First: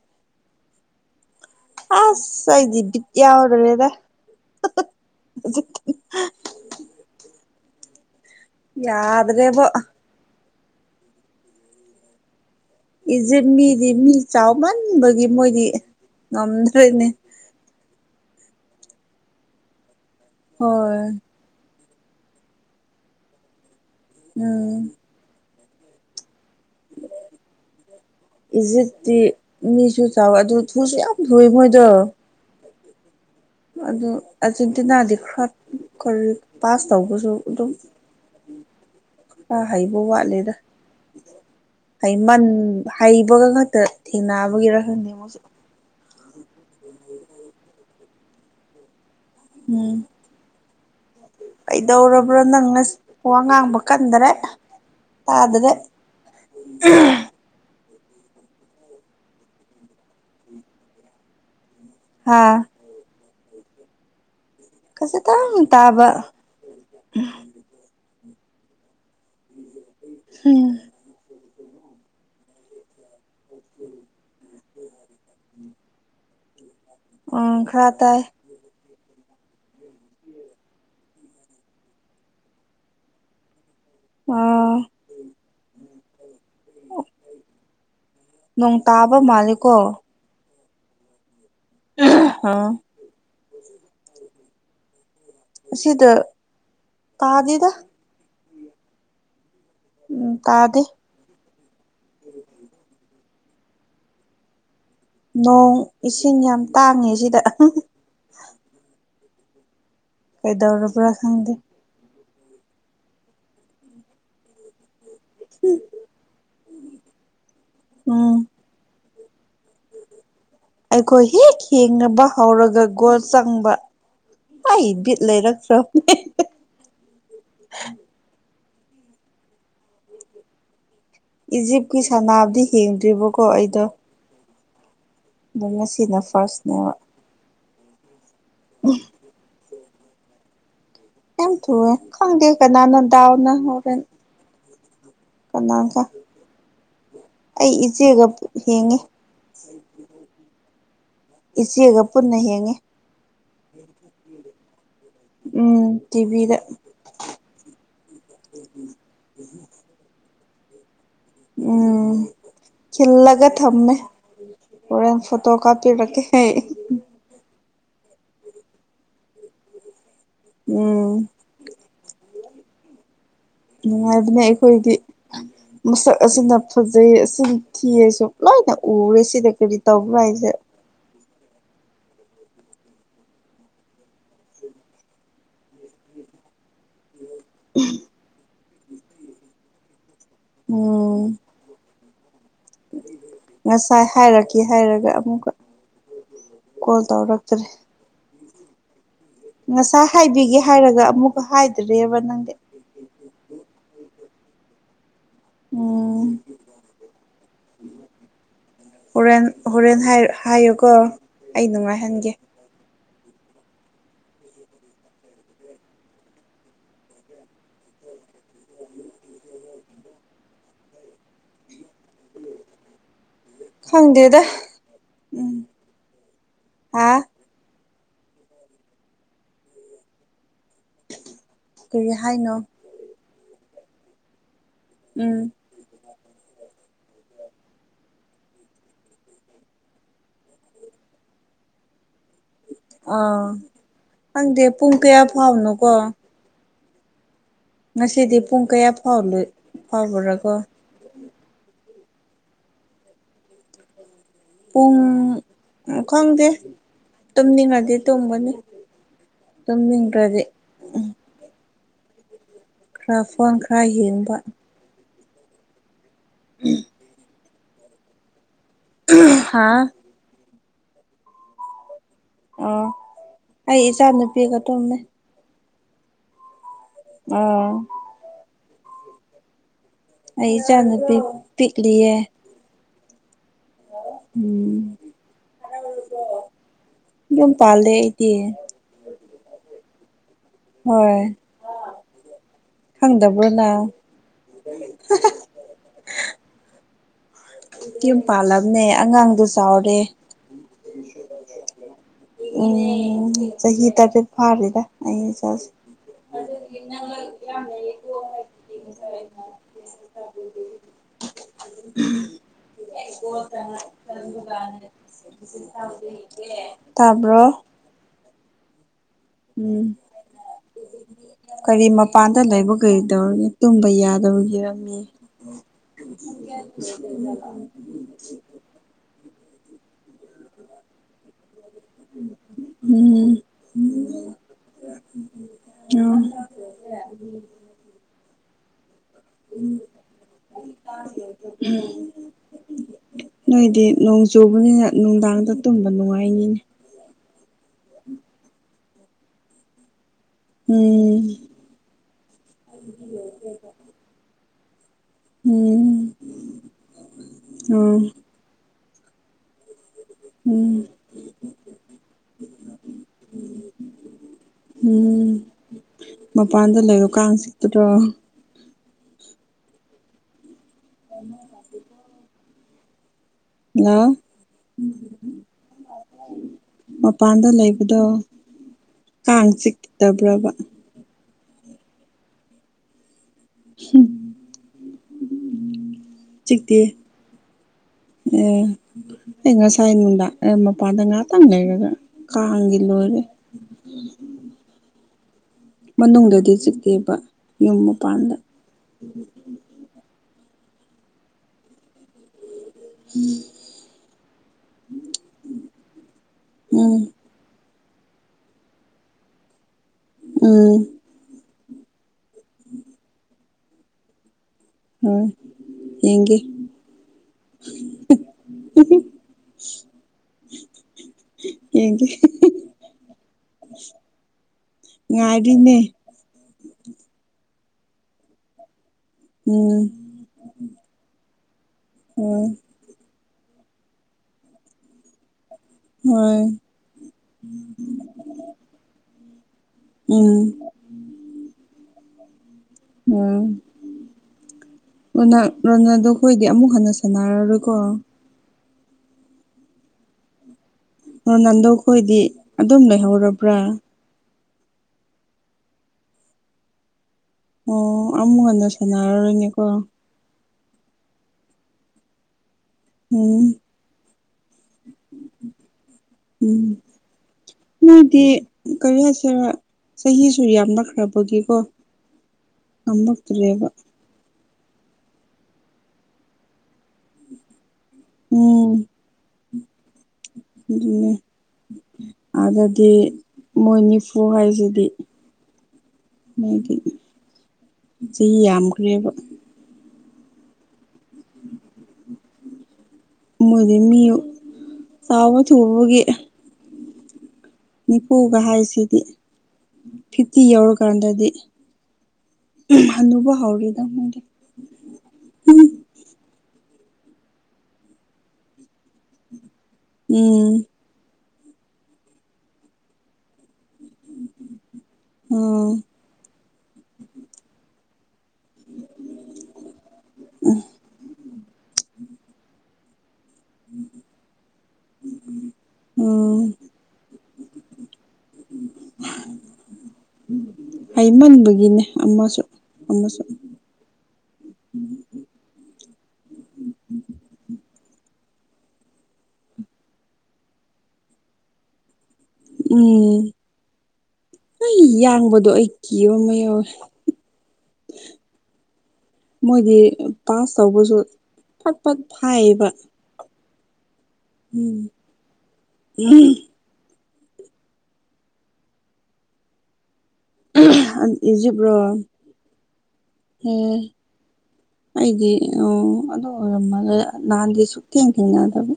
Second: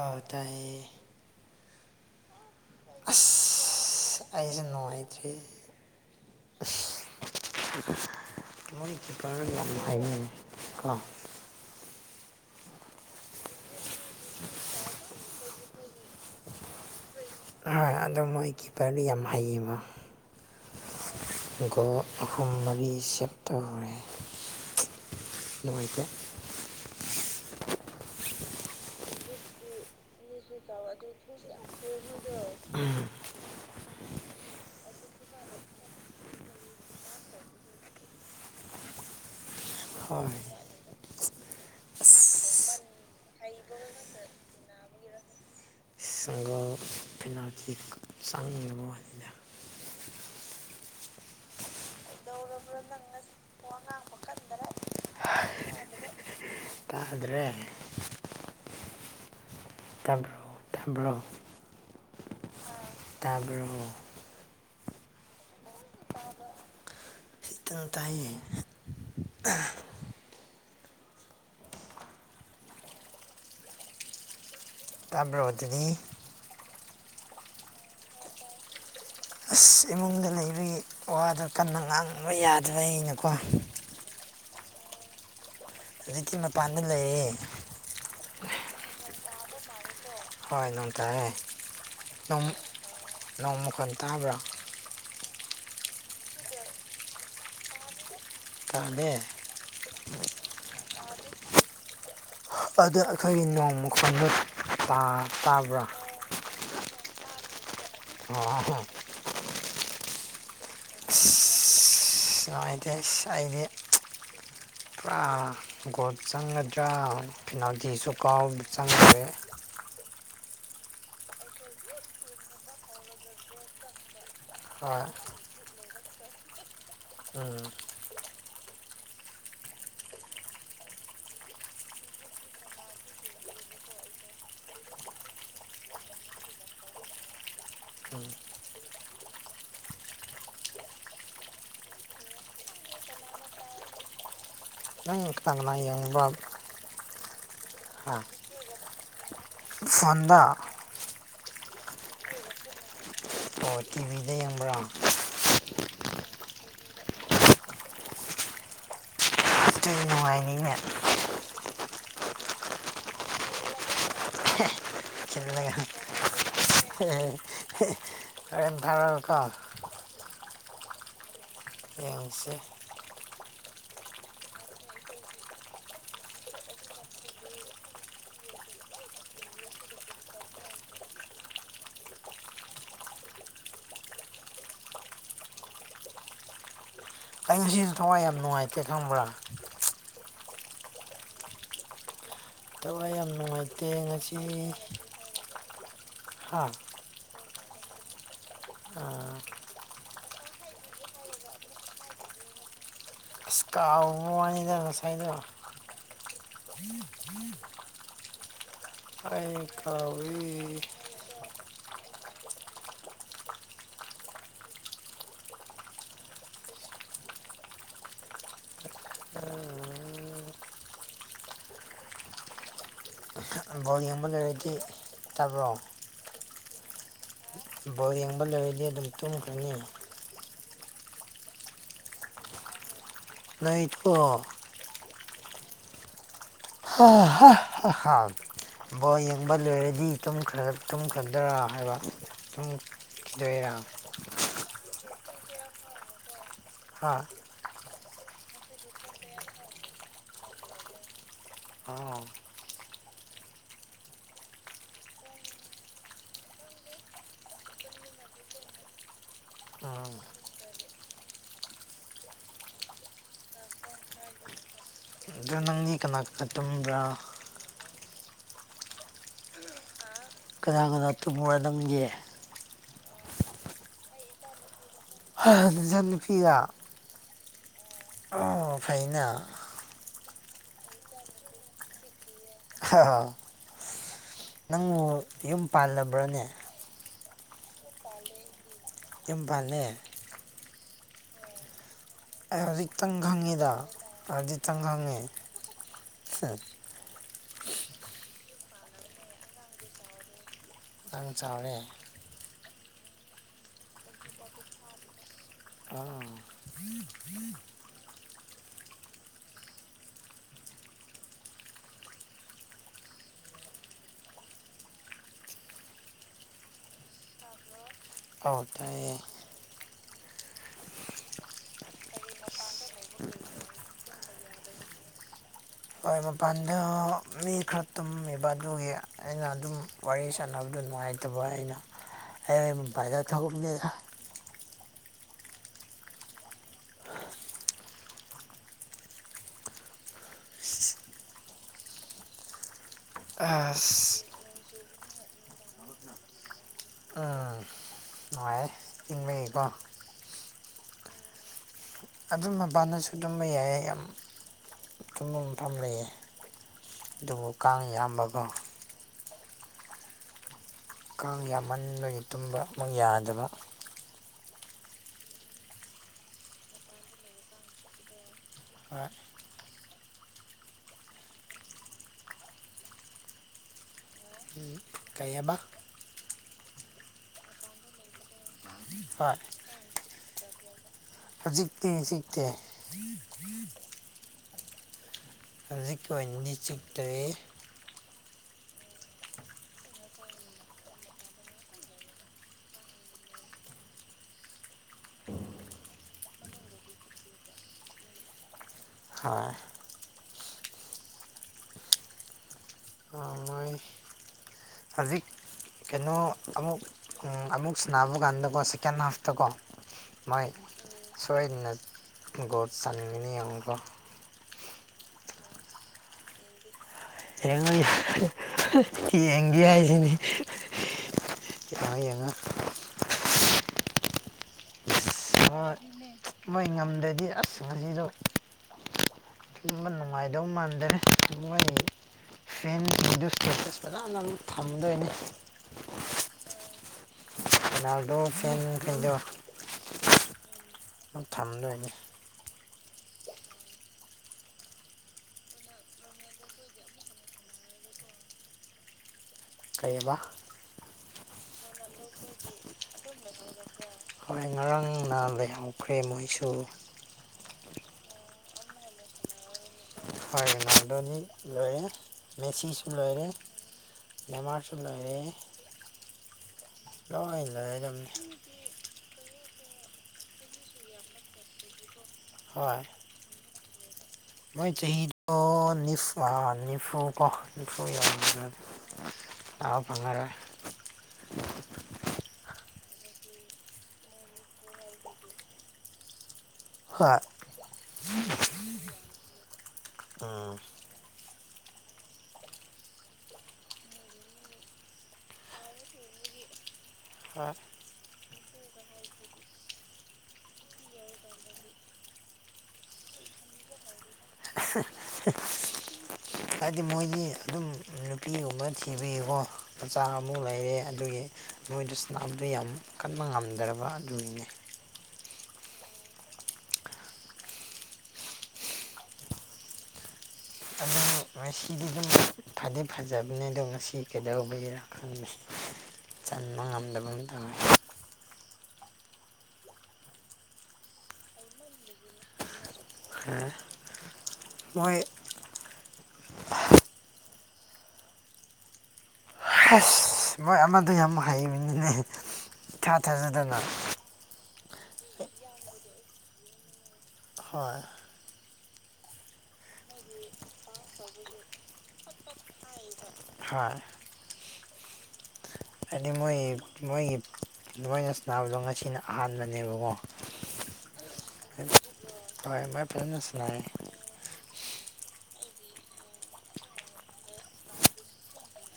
ꯑꯥ ꯇꯥꯏꯌꯦ ꯑꯁ ꯑꯩꯗꯤ ꯕꯤꯠ ꯌꯥꯎꯗꯔꯦꯗ ꯑꯩꯁꯨ ꯅꯨꯡꯉꯥꯏꯇ꯭ꯔꯤ ꯑꯁ ꯃꯣꯏ ꯀꯤꯄꯔꯅ ꯌꯥꯗ꯭ꯔꯦꯕꯣ ꯌꯥꯝꯅ ꯍꯥꯏꯅꯦ ꯀꯣ ꯏꯖꯤꯞ ꯃꯤꯗꯤ ꯃꯤ ꯆꯥꯎꯃꯟꯕꯒꯤ ꯃꯣꯏꯗꯤ ꯉꯝꯗ꯭ꯔꯦꯅꯦ ꯍꯣꯏ ꯑꯗꯣ ꯃꯣꯏ ꯀꯤꯞꯄꯔꯗꯨ ꯌꯥꯝ ꯍꯩꯌꯦꯕꯣ ꯍꯣꯏ ꯒꯣꯜ ꯑꯍꯨꯝ ꯃꯔꯤ ꯁꯦꯞ ꯇꯧꯔꯦ ꯎꯝ ꯅꯨꯡꯉꯥꯏꯇꯦ [inaudible] ꯏꯖꯤꯠꯇꯤ ꯃꯤꯁꯨ ꯆꯥꯎꯋꯦ ꯑꯗꯨ ꯊꯨꯁꯨ ꯌꯥꯝꯅ ꯊꯨꯏꯌꯦ ꯃꯣꯏꯗꯣ ꯎꯝ ꯑꯗꯨ ꯑꯥꯔꯖꯦꯟꯇꯤꯅꯥꯗꯤ ꯈꯔ ꯗꯨꯝ ꯀꯟ ꯄꯥꯁ ꯇꯧꯕꯁꯨ ꯑꯗꯨꯝ ꯈꯔ ꯍꯩꯕ ꯍꯣꯏ ꯋꯥꯠꯂꯦꯗ ꯍꯩꯏꯃꯟ ꯑꯁ ꯍꯩꯕꯒ ꯈꯛꯇ ꯊꯦꯡꯅꯕꯒꯤꯔ ꯈꯪꯗꯦ ꯃꯣꯏꯁꯨ [unintelligible] ꯆꯪꯉꯤꯃꯣꯏ ꯎꯝ ꯀꯩꯗꯧꯔꯕ꯭ꯔꯥ ꯅꯪ ꯉꯁꯤ ꯋꯥ ꯉꯥꯡꯕ ꯀꯟꯗꯔꯦ ꯇꯥꯗꯔꯦ ꯎꯝꯍ ꯇꯥꯗ꯭ꯔ‌ꯦ ꯇꯥꯕ꯭ꯔꯣ ꯇꯥꯕ꯭ꯔꯣ ꯍꯥꯥ ꯇꯥꯕ꯭ꯔꯣ ꯈꯖꯤꯛꯇꯪ ꯇꯥꯕ ꯈꯤꯇꯪ ꯇꯥꯏꯌꯦ ꯍꯝ [inaudible] ꯇꯥꯕ꯭ꯔꯣ ꯑꯗꯨꯗꯤ ꯎꯝ ꯈꯔ ꯇꯥꯏ ꯑꯁ ꯏꯃꯨꯡꯗ ꯂꯩꯕꯒꯤ ꯋꯥꯗꯣ ꯀꯟꯅ ꯉꯥꯡꯕ ꯌꯥꯗ꯭ꯔ‌ꯦ ꯅꯦꯀꯣ ꯑꯣ ꯍꯧꯖꯤꯛꯇꯤ ꯃꯄꯥꯟꯗ ꯂꯩꯌꯦ ꯅꯣꯡ ꯇꯥꯕ ꯃꯥꯂꯦꯀꯣ ꯍꯣꯏ ꯅꯣꯡ ꯇꯥꯏꯌꯦ ꯑꯥ ꯅꯣꯡ ꯃꯈꯣꯟ ꯇꯥꯕ꯭ꯔꯣ ꯑꯁꯤꯗ ꯇꯥꯗꯦꯗ ꯇꯥꯗꯦ ꯎꯝ ꯇꯥꯗꯦ ꯑꯗ ꯑꯈꯣꯏꯒꯤ ꯅꯣꯡ ꯃꯈꯣꯟꯗꯨ ꯅꯣꯡ ꯏꯁꯤꯡ ꯌꯥꯝ ꯇꯥꯡꯉꯦ ꯁꯤꯗ ꯑꯣ ꯍꯣ ꯀꯩ ꯗꯧꯔꯕ꯭ꯔꯥ ꯈꯪꯗꯦ ꯏꯁ ꯑꯩꯗꯤ ꯄꯨꯔꯥ ꯒꯣꯜ ꯆꯪꯒꯗ꯭ꯔꯥ ꯐꯤꯅꯥꯜꯇꯤꯁꯨ ꯎꯝ ꯀꯥꯎ ꯆꯪꯗ꯭ꯔꯦ ꯑꯩꯈꯣꯏ ꯍꯦꯛ ꯌꯦꯡꯉꯕ ꯍꯧꯔꯒ ꯒꯣꯜ ꯆꯪꯕ ꯑꯩ ꯍꯣꯏ ꯕꯤꯠ ꯂꯩꯔꯛꯇ꯭ꯔꯣ ꯎꯝ ꯏꯖꯤꯞꯀꯤ ꯁꯅꯥꯕꯗꯤ ꯍꯦꯡꯗ꯭ꯔꯤꯕꯀꯣ ꯑꯩꯗꯣ ꯕꯨꯡꯉꯣꯁꯤꯅ ꯐꯥꯔꯁꯅ‌ꯦꯕ ꯌꯥꯝ ꯊꯨꯏꯋꯦ ꯈꯪꯗꯦ ꯀꯅꯥꯅ ꯗꯥꯎꯅ ꯍꯨꯔꯦꯟ ꯎꯝ ꯀꯅꯥ ꯌꯦꯡꯕꯅꯣ ꯑꯩ ꯏꯆꯦꯒ ꯌꯦꯡꯉ‌ꯦ ꯐꯣꯟꯗ ꯏꯆꯦꯒ ꯄꯨꯟꯅ ꯌꯦꯡꯉꯦ ꯑꯣ ꯇꯤꯚꯤꯗ ꯌꯦꯡꯕ꯭ꯔꯥ ꯎꯝ ꯇꯤꯚꯤꯗ ꯅꯨꯡꯉꯥꯏꯅꯤꯅꯦ ꯎꯝ ꯈꯤꯜꯂꯒ ꯊꯝꯃꯦ ꯍꯣꯔꯦꯟ ꯐꯣꯇꯣ ꯈꯤꯜꯂꯒ ꯀꯥꯞꯄꯤꯔꯛꯀꯦ [unintelligible] ꯍꯣꯔꯦꯟ ꯊꯥꯔꯛꯑꯨꯀꯣ ꯎꯝ ꯌꯦꯡꯁꯦ ꯅꯨꯡꯉꯥꯏꯕꯅꯦ ꯑꯩꯈꯣꯏꯗꯤ ꯃꯁꯛ ꯑꯁꯤꯅ ꯐꯖꯩ ꯑꯁꯤꯅ ꯊꯤꯌꯦꯁꯨ ꯂꯣꯏꯅ ꯎꯔꯦ ꯁꯤꯗ ꯀꯔꯤ ꯇꯧꯕ꯭ꯔꯥ ꯍꯥꯏꯁꯦ ꯑꯩ ꯉꯁꯤꯗꯨ ꯊꯋꯥꯏ ꯌꯥꯝ ꯅꯨꯡꯉꯥꯏꯇꯦ ꯈꯪꯕ꯭ꯔꯥ ꯎꯝ ꯊꯋꯥꯏ ꯌꯥꯝ ꯅꯨꯡꯉꯥꯏꯇꯦ ꯉꯁꯥꯏ ꯉꯁꯤ ꯍꯥꯏꯔꯛꯀꯦ ꯍꯥꯏꯔꯒ ꯑꯃꯨꯛꯀ ꯍꯥ ꯀꯣꯜ ꯇꯧꯔꯛꯇ꯭ꯔꯦ ꯑꯥ ꯉꯁꯥꯏ ꯍꯥꯏꯕꯤꯒꯦ ꯍꯥꯏꯔꯒ ꯑꯃꯨꯛꯀꯥ ꯍꯥꯏꯗ꯭ꯔꯦꯕ ꯅꯪꯗꯤ ꯑꯁ ꯀꯥꯎꯕ ꯋꯥꯅꯤꯗ ꯉꯁꯥꯏꯗꯣ ꯎꯝ ꯍꯣꯔꯦꯟ ꯑꯩ ꯍꯣꯔꯦꯟ ꯍꯥꯏꯔꯨ ꯀꯥꯎꯏ ꯍꯥꯏꯌꯨꯀꯣ ꯑꯩ ꯅꯨꯡꯉꯥꯏꯍꯟꯒꯦ ꯑꯥ ꯕꯣꯜ ꯌꯦꯡꯕ ꯈꯪꯗꯦꯗ ꯂꯩꯔꯗꯤ ꯎꯝ ꯇꯥꯕ꯭ꯔꯣ ꯍꯥ ꯕꯣꯜ ꯌꯦꯡꯕ ꯂꯩꯔꯗꯤ ꯑꯗꯨꯝ ꯇꯨꯝꯈ꯭ꯔꯅꯤ ꯀꯔꯤ ꯍꯥꯏꯅꯣ ꯂꯩꯩꯀꯣ ꯎꯝ [inaudible] ꯕꯣꯜ ꯌꯦꯡꯕ ꯂꯣꯏꯔꯗꯤ ꯇꯨꯝꯈꯥ ꯇꯨꯝꯈꯥꯗ꯭ꯔꯥ ꯍꯥꯏꯕ ꯑꯥ ꯇꯨꯝꯈꯤꯗꯣꯏꯔꯥ ꯈꯪꯗꯦ ꯄꯨꯡ ꯀꯌꯥ ꯐꯥꯎꯅꯣꯀꯣ ꯍꯥꯥ ꯉꯁꯤꯗꯤ ꯄꯨꯡ ꯀꯌꯥꯥꯎ ꯐꯥꯎꯕ꯭ꯔꯥ ꯀꯣ ꯑꯎ [inaudible] ꯄꯨꯡ ꯈꯪꯗꯦ ꯇꯨꯝꯅꯤꯡꯉꯗꯤ ꯇꯨꯝꯒꯅꯤ ꯎꯝ ꯇꯨꯝꯅꯤꯡꯗ꯭ꯔꯗꯤ ꯈꯔ ꯐꯣꯟ ꯈꯔ ꯍꯦꯡꯕ ꯑꯗꯨ ꯅꯪꯗꯤ ꯀꯅꯥ ꯀꯅꯥ ꯇꯨꯝꯕ꯭ꯔꯥ [unintelligible] ꯍꯥꯥ ꯀꯅꯥ ꯀꯅꯥ ꯇꯨꯝꯃꯨꯔꯅꯪꯒꯦ ꯑꯣ ꯑꯩ ꯏꯆꯥ ꯅꯨꯨꯄꯤꯒ ꯇꯨꯝꯃꯦ [unintelligible] ꯅꯆꯥꯅꯨꯄꯤꯒꯥ ꯎꯝ ꯑꯣ ꯐꯩꯏꯅ ꯑꯩ ꯏꯆꯥ ꯅꯨꯨꯄꯤ ꯄꯤꯛꯂꯤꯌꯦ ꯑ ꯎꯝ ꯅꯪꯕꯨ ꯌꯨꯝ ꯄꯥꯜꯂꯕ꯭ꯔꯣꯅꯦ ꯌꯨꯝ ꯄꯥꯜꯂꯦ ꯑꯩꯗꯤ ꯌꯨꯝ ꯄꯥꯜꯂꯦ ꯍꯣꯏ ꯑ ꯩ ꯍꯧꯖꯤꯛꯇꯪ ꯈꯪꯗꯕ꯭ꯔꯣ ꯈꯪꯉꯤꯗ ꯅꯪ ꯍꯧꯖꯤꯛꯇꯪ ꯈꯪꯉ‌ꯦ ꯌꯨꯝ ꯄꯥꯜꯂꯝꯅꯦ ꯑꯉꯥꯡꯗꯣ ꯆꯥꯎꯔꯦ ꯉꯥꯡ ꯆꯥꯎꯔꯦ ꯎꯝ ꯆꯍꯤ ꯇꯔꯦꯠ ꯐꯥꯗ꯭ꯔꯤꯗ ꯑꯩ ꯆꯥꯁꯩ ꯑꯥ [inaudible] [inaudible] [unintelligible] ꯇꯥꯝꯕ꯭ꯔꯣ ꯑꯎ ꯇꯥꯏꯌꯦ ꯎꯝ ꯀꯔꯤ ꯃꯄꯥꯟꯗ ꯂꯩꯕ ꯀꯔꯤꯗꯧꯔꯤꯒꯦ ꯇꯨꯝꯕ ꯌꯥꯗꯧꯒꯤꯦꯔꯝꯃꯤ ꯍꯈꯣꯏ ꯃꯄꯥꯟꯗ ꯃꯤ ꯈ ꯇꯨꯝꯃꯤꯕ ꯑꯗꯨꯒꯤ ꯑꯩꯅ ꯑꯗꯨꯝ ꯋꯥꯔꯤ ꯁꯥꯟꯅꯕꯗ ꯅꯨꯡꯉꯥꯏꯇꯕ ꯑꯩꯅ ꯖꯔ ꯎꯝ ꯊꯒꯝ ꯂꯩ ꯎꯝ ꯅꯣꯏꯗꯤ ꯅꯣꯡ ꯑꯁ ꯆꯨꯕꯅꯤꯅ ꯅꯨꯡꯗꯥꯡꯗ ꯇꯨꯝꯕ ꯅꯨꯡꯉꯥꯏꯅꯤꯅꯤ ꯎꯝ ꯅꯨꯡꯉꯥꯏꯔꯦ ꯏꯤꯡꯕꯒꯤꯀꯣ ꯎꯝ ꯑꯗꯨ ꯃꯄꯅꯁꯨ ꯑꯗꯨꯝꯕ ꯌꯥꯏꯌꯦ ꯌꯥꯝ ꯊꯨꯝꯐꯝ ꯃꯐꯝ ꯎꯝ ꯂꯩꯌꯦ ꯑꯗꯨꯕꯨ ꯀꯥꯡ ꯑꯣ ꯌꯥꯝꯌꯥꯝꯕꯒꯣ ꯎꯝ ꯀꯥꯡ ꯌꯥꯝꯃꯟ ꯑꯣꯏꯅ ꯇꯨꯝꯕ ꯑꯃꯨꯛ ꯌꯥꯗꯕ ꯎꯝ ꯃꯄꯥꯟꯗ ꯂꯩꯔꯣ ꯀꯥꯡ ꯆꯤꯠꯇꯗꯣ ꯍꯣꯏ ꯑꯅ ꯑ ꯀꯩꯕ ꯃꯄꯥꯟꯗ ꯂꯩꯕꯗꯣ ꯍꯣꯏ ꯀꯥꯡ ꯆꯤꯛꯇꯕ꯭ꯔꯕ ꯍꯧꯖꯤꯛꯇꯤ ꯍꯧꯖꯤꯛꯇꯦ ꯍ ꯎꯝ ꯍꯧꯖꯤꯛꯀꯤ ꯑꯣꯏꯅꯗꯤ ꯆꯤꯛꯇꯦ ꯎꯝ ꯑꯩ ꯉꯁꯥꯏ ꯅꯨꯡꯗꯥ ꯃꯄꯥꯟꯗ ꯉꯍꯥꯛꯇꯪ ꯂꯩꯔꯒ ꯀꯥꯡꯒꯤ ꯂꯣꯏꯔꯦ ꯎꯝ ꯎꯝ ꯃꯅꯨꯡꯗꯗꯤ ꯆꯤꯛꯑꯦꯕ ꯌꯨꯝ ꯃꯄꯥꯟꯗ ꯍꯣꯏ ꯎꯝ ꯃꯣꯏ ꯍꯧꯖꯤꯛ ꯀꯩꯅꯣ ꯑꯃꯨꯛ ꯎꯝ ꯑꯃꯨꯛ ꯁꯥꯟꯅꯕ ꯀꯥꯟꯗꯀꯣ ꯁꯦꯀꯦꯟ ꯍꯥꯐꯇꯀꯣ ꯃꯣꯏ ꯎꯝ ꯁꯣꯏꯗꯅ ꯒꯣꯠ ꯆꯥꯅꯤꯡꯉꯤꯅꯤ ꯌꯦꯡꯉꯨꯀꯣ ꯍꯣꯏ ꯌꯦꯡꯒꯦ ꯌꯦꯡꯉꯨ ꯌꯥꯏ ꯌꯦꯡꯒꯦ ꯍꯥꯏꯁꯤꯅꯤ ꯌꯦꯡꯉꯣ ꯍꯦꯡꯒꯤꯦ ꯌꯦꯡꯉꯣ ꯑ ꯁ ꯍꯣꯏ ꯃꯣꯏ ꯉꯝꯗ꯭ꯔꯗꯤ ꯑꯁ ꯉꯁꯤꯗꯣ ꯇꯨꯝꯕ ꯎꯝ ꯅꯨꯡꯉꯥꯏꯗꯧ ꯃꯥꯟꯗ꯭ꯔꯦ ꯃꯣꯏ ꯎꯝ ꯐ꯭ꯔꯦꯟꯁ ꯕꯤꯗꯤꯑꯣ ꯁꯀꯦꯇꯁ ꯐꯖꯅꯝ ꯊꯝꯃꯗꯣꯏꯅꯦ ꯍ ꯔꯣꯅꯥꯜꯗꯣ ꯐꯦꯟꯈꯩꯗꯣ ꯎꯝ ꯊꯝꯗꯣꯏꯅꯤ ꯑꯝ ꯔꯣꯅꯗꯣ ꯑꯩꯈꯣꯏꯗꯤ ꯑꯃꯨꯛ ꯍꯟꯅ ꯁꯥꯟꯅꯔꯔꯣꯏꯀꯣ ꯀꯩꯨꯝꯕ ꯔꯣꯅꯥꯜꯗꯣ ꯈꯣꯏꯗꯤ ꯑꯗꯨꯝ ꯂꯩꯍꯧꯔꯕ꯭ꯔꯥ ꯍꯣꯏ ꯉꯔꯥꯡꯅ ꯂꯩꯍꯧꯈ꯭ꯔꯦ ꯃꯣꯏꯁꯨ ꯑꯣ ꯑꯃꯨ ꯉꯟꯅ ꯁꯥꯟꯅꯔꯔꯣꯏꯅꯦꯀꯣ ꯍꯣꯏ ꯃ ꯑꯗꯨꯣꯅꯤ ꯂꯣꯏꯌꯦ ꯃꯦꯁꯤꯖ [unintelligible] ꯂꯣꯏꯔꯦ ꯎꯝ ꯅꯦꯃꯥꯔꯁꯨ ꯂꯣꯏꯔꯦ ꯎꯝ ꯇꯣꯏ ꯂꯣꯏꯔꯝꯅꯤ ꯅꯣꯏꯗꯤ ꯀꯔꯤ ꯍꯥꯏꯁꯤꯔ ꯆꯍꯤꯁꯨ ꯌꯥꯝ ꯅꯛꯈ꯭ꯔꯕꯗꯤꯀꯣ ꯍꯣꯏ ꯉꯝꯃꯛ [unintelligible] ꯃꯣꯏ ꯆꯍꯤꯗꯣ ꯅꯤꯐꯥ ꯅꯤꯐꯨ ꯀꯣ ꯎꯝ [unintelligible] ꯑꯗꯨꯅꯦ ꯑꯗꯨꯗꯤ ꯃꯣꯏ ꯅꯤꯐꯨ ꯍꯥꯏꯁꯤꯗꯤ ꯃꯣꯏꯗꯤ ꯍꯣꯏ ꯆꯍꯤ ꯌꯥꯝꯈ꯭ꯔꯦꯕ ꯎꯝ ꯃꯣꯏꯗꯤ ꯃꯤ ꯆꯥꯎꯕ ꯊꯨꯕꯒꯤ ꯑ ꯅꯤꯐꯨꯒ ꯍꯥꯏꯁꯤꯗꯤ ꯐꯤꯐꯇꯤ ꯌꯧꯔꯀꯥꯟꯗꯗꯤ ꯍꯅꯨꯕ ꯍꯧꯔꯦꯗ ꯃꯣꯏꯗꯤ [unintelligible] ꯍꯥꯏꯗꯤ ꯃꯣꯏꯗꯤ ꯑꯗꯨꯝ ꯅꯨꯄꯤꯒꯨꯝꯕ ꯊꯤꯕꯒꯤꯀꯣ ꯃꯆꯥ ꯑꯃꯨꯛ ꯎꯝ ꯂꯩꯔꯦ ꯑꯗꯨꯒꯤ ꯃꯣꯏꯗꯨ ꯁꯅꯥꯕꯗꯨ ꯌꯥꯝ ꯀꯟꯕ ꯉꯝꯗ꯭ꯔꯕ ꯑꯗꯨꯅꯤꯅꯦ ꯎꯝ ꯃꯦꯁꯤꯗꯨ ꯗꯨꯝ ꯐꯗꯤ ꯐꯖꯕꯅꯦꯗꯣ ꯉꯁꯤ ꯀꯩꯗꯧꯕꯒꯤꯔꯥ ꯈꯪꯗꯦ ꯎꯝ ꯆꯟꯕ ꯉꯝꯗꯕꯝ ꯇꯧꯔꯦ [inaudible] ꯍꯩꯃꯟꯕꯒꯤꯅꯦ ꯑꯃꯁꯨ ꯑꯃꯁꯨ [unintelligible] ꯃꯣꯏ ꯑꯁ ꯃꯣꯏ ꯑꯃꯗꯣ ꯌꯥꯝ ꯍꯩꯕꯅꯤꯅꯦ ꯏꯊꯥ ꯎꯝ ꯊꯥꯖꯗꯅ ꯍ ꯌꯥꯡꯕꯗꯣ ꯑꯩ ꯀꯤꯕ ꯑꯃ ꯌꯥꯎꯋꯦ ꯍꯣꯏ ꯃꯣꯏꯗꯤ ꯄꯥꯁ ꯇꯧꯕꯁꯨ ꯐꯠ ꯐꯠ ꯐꯥꯏꯌꯦꯕ ꯍꯣꯏ ꯎꯝ ꯍꯥꯏꯗꯤ ꯃꯣꯏ ꯃꯣꯏꯒꯤ ꯃꯣꯏꯅ ꯁꯥꯅꯕꯗꯣ ꯉꯁꯤꯅ ꯑꯍꯥꯟꯕꯅꯦꯕꯀꯣ [unintelligible] ꯏꯖꯤꯞ ꯔꯣ ꯍꯣꯏ ꯃꯣꯏ ꯐꯖꯅ ꯁꯥꯟꯅꯩ ꯎꯝ ꯑꯩꯗꯤ ꯎ ꯑꯗꯨ ꯑꯣꯏꯔꯝꯃꯒ ꯅꯍꯥꯟꯗꯤ ꯁꯨꯛ ꯊꯦꯡ ꯊꯦꯡꯅꯗꯕ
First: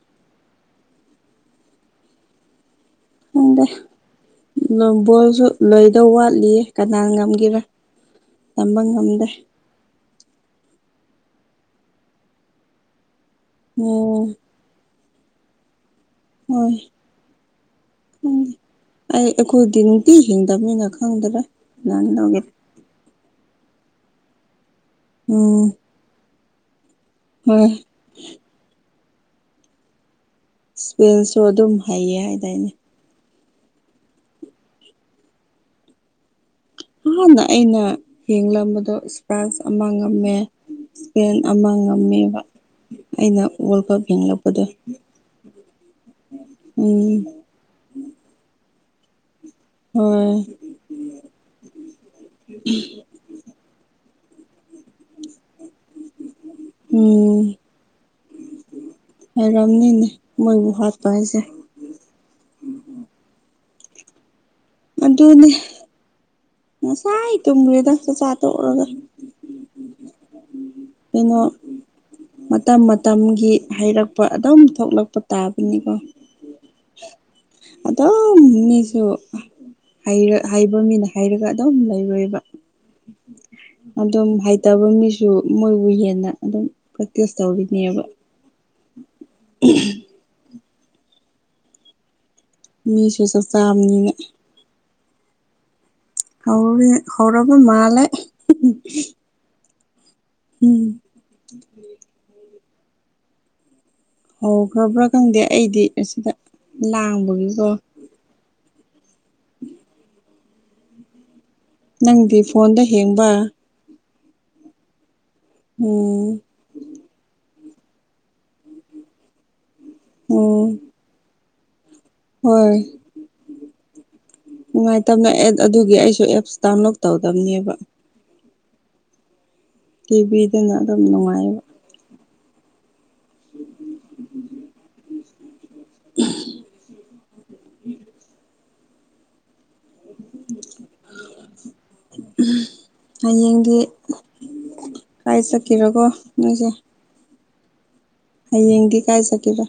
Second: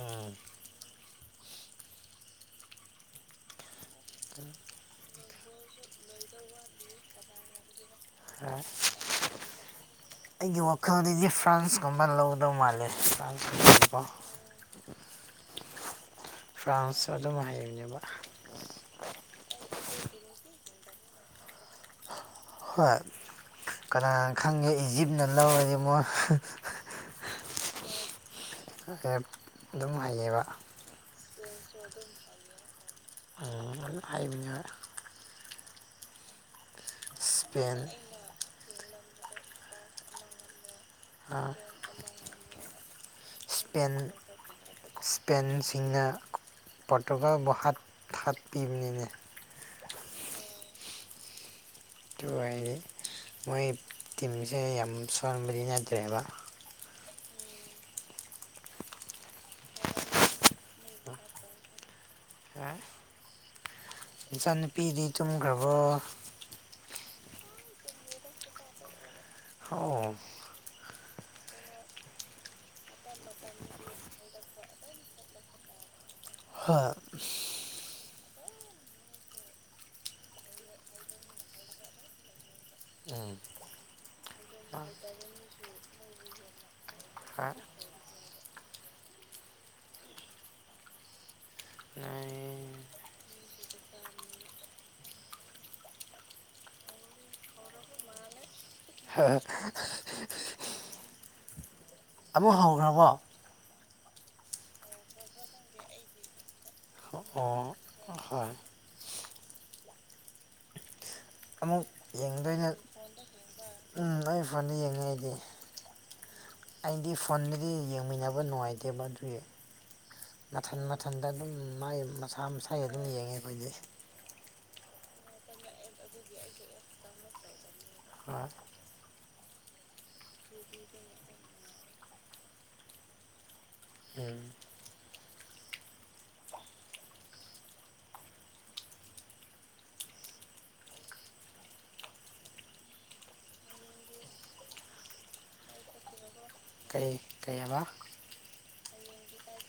ꯎꯝ ꯈꯪꯗꯦ ꯅꯝꯕꯣꯜꯁꯨ ꯂꯣꯏꯗꯧ ꯋꯥꯠꯂꯤ ꯀꯅꯥ ꯉꯝꯒꯦꯔꯥ ꯍꯣꯏ ꯇꯝꯕ ꯉꯝꯗꯦ ꯑꯩꯒꯤ ꯋꯥꯈꯜꯗꯗꯤ ꯐ꯭ꯔꯥꯟꯁꯀꯨꯝꯕ ꯂꯧꯗꯧ ꯃꯥꯜꯂꯦ ꯐ꯭ꯔꯥꯟꯁꯀꯨꯝꯕ ꯀꯣ ꯎꯝ ꯍꯣꯏ ꯐ꯭ꯔꯥꯟꯁ ꯑꯗꯨꯝ ꯍꯩꯕꯅꯦꯕ ꯈꯪꯗꯦ ꯑꯩ ꯑꯩꯈꯣꯏꯗꯤ ꯅꯨꯡꯇꯤ ꯍꯤꯡꯗꯕꯅꯤꯅ ꯈꯪꯗ꯭ꯔꯦ ꯀꯅꯅ ꯂꯧꯒꯦ ꯍꯣꯏ ꯀꯅꯥꯅ ꯈꯪꯒꯦ ꯏꯖꯤꯞꯅ ꯂꯧꯔꯗꯤ ꯃꯣꯏ ꯎꯝ ꯑꯦꯞ ꯑꯗꯨꯝ ꯍꯩꯌꯦꯕ ꯁꯄꯦꯟꯁꯨ ꯑꯗꯨꯝ ꯍꯩꯌꯦ ꯍꯥꯏꯗꯥꯏꯅꯦ [unintelligible] ꯅꯍꯥꯟꯅ ꯏꯁꯄꯦꯟ ꯑꯩꯅ ꯌꯦꯡꯂꯝꯕꯗꯣ ꯏꯁꯄ꯭ꯔꯥꯏꯁ ꯑꯃ ꯉꯝꯃꯦ ꯄꯦꯟ ꯑꯃ ꯉꯝꯃꯦꯕ ꯑꯩꯅ ꯋꯥꯔꯜ ꯄꯦꯟ ꯀꯞ ꯌꯦꯡꯂꯛꯄꯗꯣ ꯏꯁꯄꯦꯟꯁꯤꯡꯅ ꯎꯝ ꯄꯣꯔꯇꯨꯒꯜꯕꯨ ꯍꯥꯠ ꯊꯥꯒꯠꯄꯤꯕꯅꯤꯅꯦ ꯍꯣꯏ ꯑꯗꯨ ꯑꯣꯏꯗꯤ ꯃꯣꯏ ꯇꯤꯝꯁꯦ ꯌꯥꯝ ꯁꯣꯟꯕꯗꯤ ꯅꯠꯇ꯭ꯔꯦꯕ ꯎꯝ ꯍꯥꯏꯔꯝꯅꯤꯅꯦ ꯃꯣꯏꯕꯨ ꯍꯥꯠꯄ ꯍꯥꯏꯁꯦ ꯍꯥ ꯏꯆꯥꯅꯨꯄꯤꯗꯤ ꯑꯗꯨꯅꯦ ꯇꯨꯝꯈ꯭ꯔꯕꯣ ꯉꯁꯥꯏ ꯇꯨꯝꯈꯔꯗ ꯆꯥꯛ ꯆꯥꯇꯣꯛꯑꯒ ꯑꯣꯎ ꯀꯩꯅꯣ ꯃꯇꯝ ꯃꯇꯝꯒꯤ ꯍꯩꯔꯛꯄ ꯑꯗꯨꯝ ꯊꯣꯛꯂꯛꯄ ꯇꯥꯕꯅꯤꯀꯣ ꯍ ꯑꯗꯨꯝ ꯃꯤꯁꯨ ꯍꯩꯕ ꯃꯤꯅ ꯍꯥꯏꯔꯒ ꯑꯗꯨꯝ ꯂꯩꯔꯣꯏꯕ ꯎꯝ ꯑꯗꯨꯝ ꯍꯩꯇꯕ ꯃꯤꯁꯨ ꯃꯣꯏꯕꯨ ꯍꯦꯟꯅ ꯑꯗꯨꯝ ꯄ꯭ꯔꯦꯛꯇꯤꯁ ꯇꯧꯔꯤꯅꯦꯕ ꯎ ꯇꯥꯏꯑꯦ ꯃꯤꯁꯨ ꯆꯥꯛ ꯆꯥꯕꯅꯤꯅ ꯍꯧꯔꯦ ꯍꯧꯔꯕ ꯃꯥꯂꯦ ꯑꯥ ꯎꯝ ꯑꯃꯨꯛ ꯍꯥꯎꯈ꯭ꯔꯕꯣ ꯍꯧꯈ꯭ꯔꯕ꯭ꯔꯥ ꯈꯪꯗꯦ ꯑꯩꯗꯤ ꯑꯁꯤꯗ ꯑꯣ ꯂꯥꯡꯕꯒꯤꯀꯣ ꯍꯣꯏ ꯎꯝ ꯑꯃꯨꯛ ꯅꯪꯗꯤ ꯐꯣꯟꯗ ꯍꯦꯡꯕ ꯑꯩꯗꯤ ꯐꯣꯟꯗ ꯌꯦꯡꯉꯦꯏꯑꯦ ꯑꯩꯗꯤ ꯎꯝ ꯑꯩꯗꯤ ꯐꯣꯟꯗꯤ ꯌꯦꯡꯃꯤꯟꯅꯕ ꯅꯨꯡꯉꯥꯏꯇꯦꯕ ꯑꯗꯨꯏ ꯎꯝ ꯅꯊꯥꯟꯅ ꯃꯊꯟꯗ ꯑꯗꯨꯝ ꯃꯥꯏ ꯃꯁꯥ ꯍꯣꯏ ꯃꯁꯥꯒꯤ ꯑꯗꯨꯝ ꯌꯦꯡꯉꯦ ꯑꯩꯈꯣꯏꯗꯤ ꯅꯨꯡꯉꯥꯏꯇꯕꯅ ꯑꯦꯠ ꯑꯗꯨꯒꯤ ꯑꯩꯁꯨ ꯑꯦꯞꯁ ꯗꯥꯎꯟꯂꯣꯗ ꯇꯧꯗꯕꯅꯦꯕ꯫ ꯑ ꯇꯤꯕꯤꯗꯅ ꯑꯗꯨꯝ ꯅꯨꯡꯉꯥꯏꯌꯦꯕ꯫ ꯎꯝ [unintelligible] [unintelligible] ꯍꯌꯦꯡꯒꯤ ꯀꯥꯏ ꯆꯠꯈꯤꯅꯨꯀꯣ ꯅꯣꯏꯁꯦ ꯀꯩ ꯀꯩꯍꯥꯏꯕ ꯍꯌꯦꯡꯗꯤ ꯀꯥꯏ ꯆꯠꯇꯧꯕ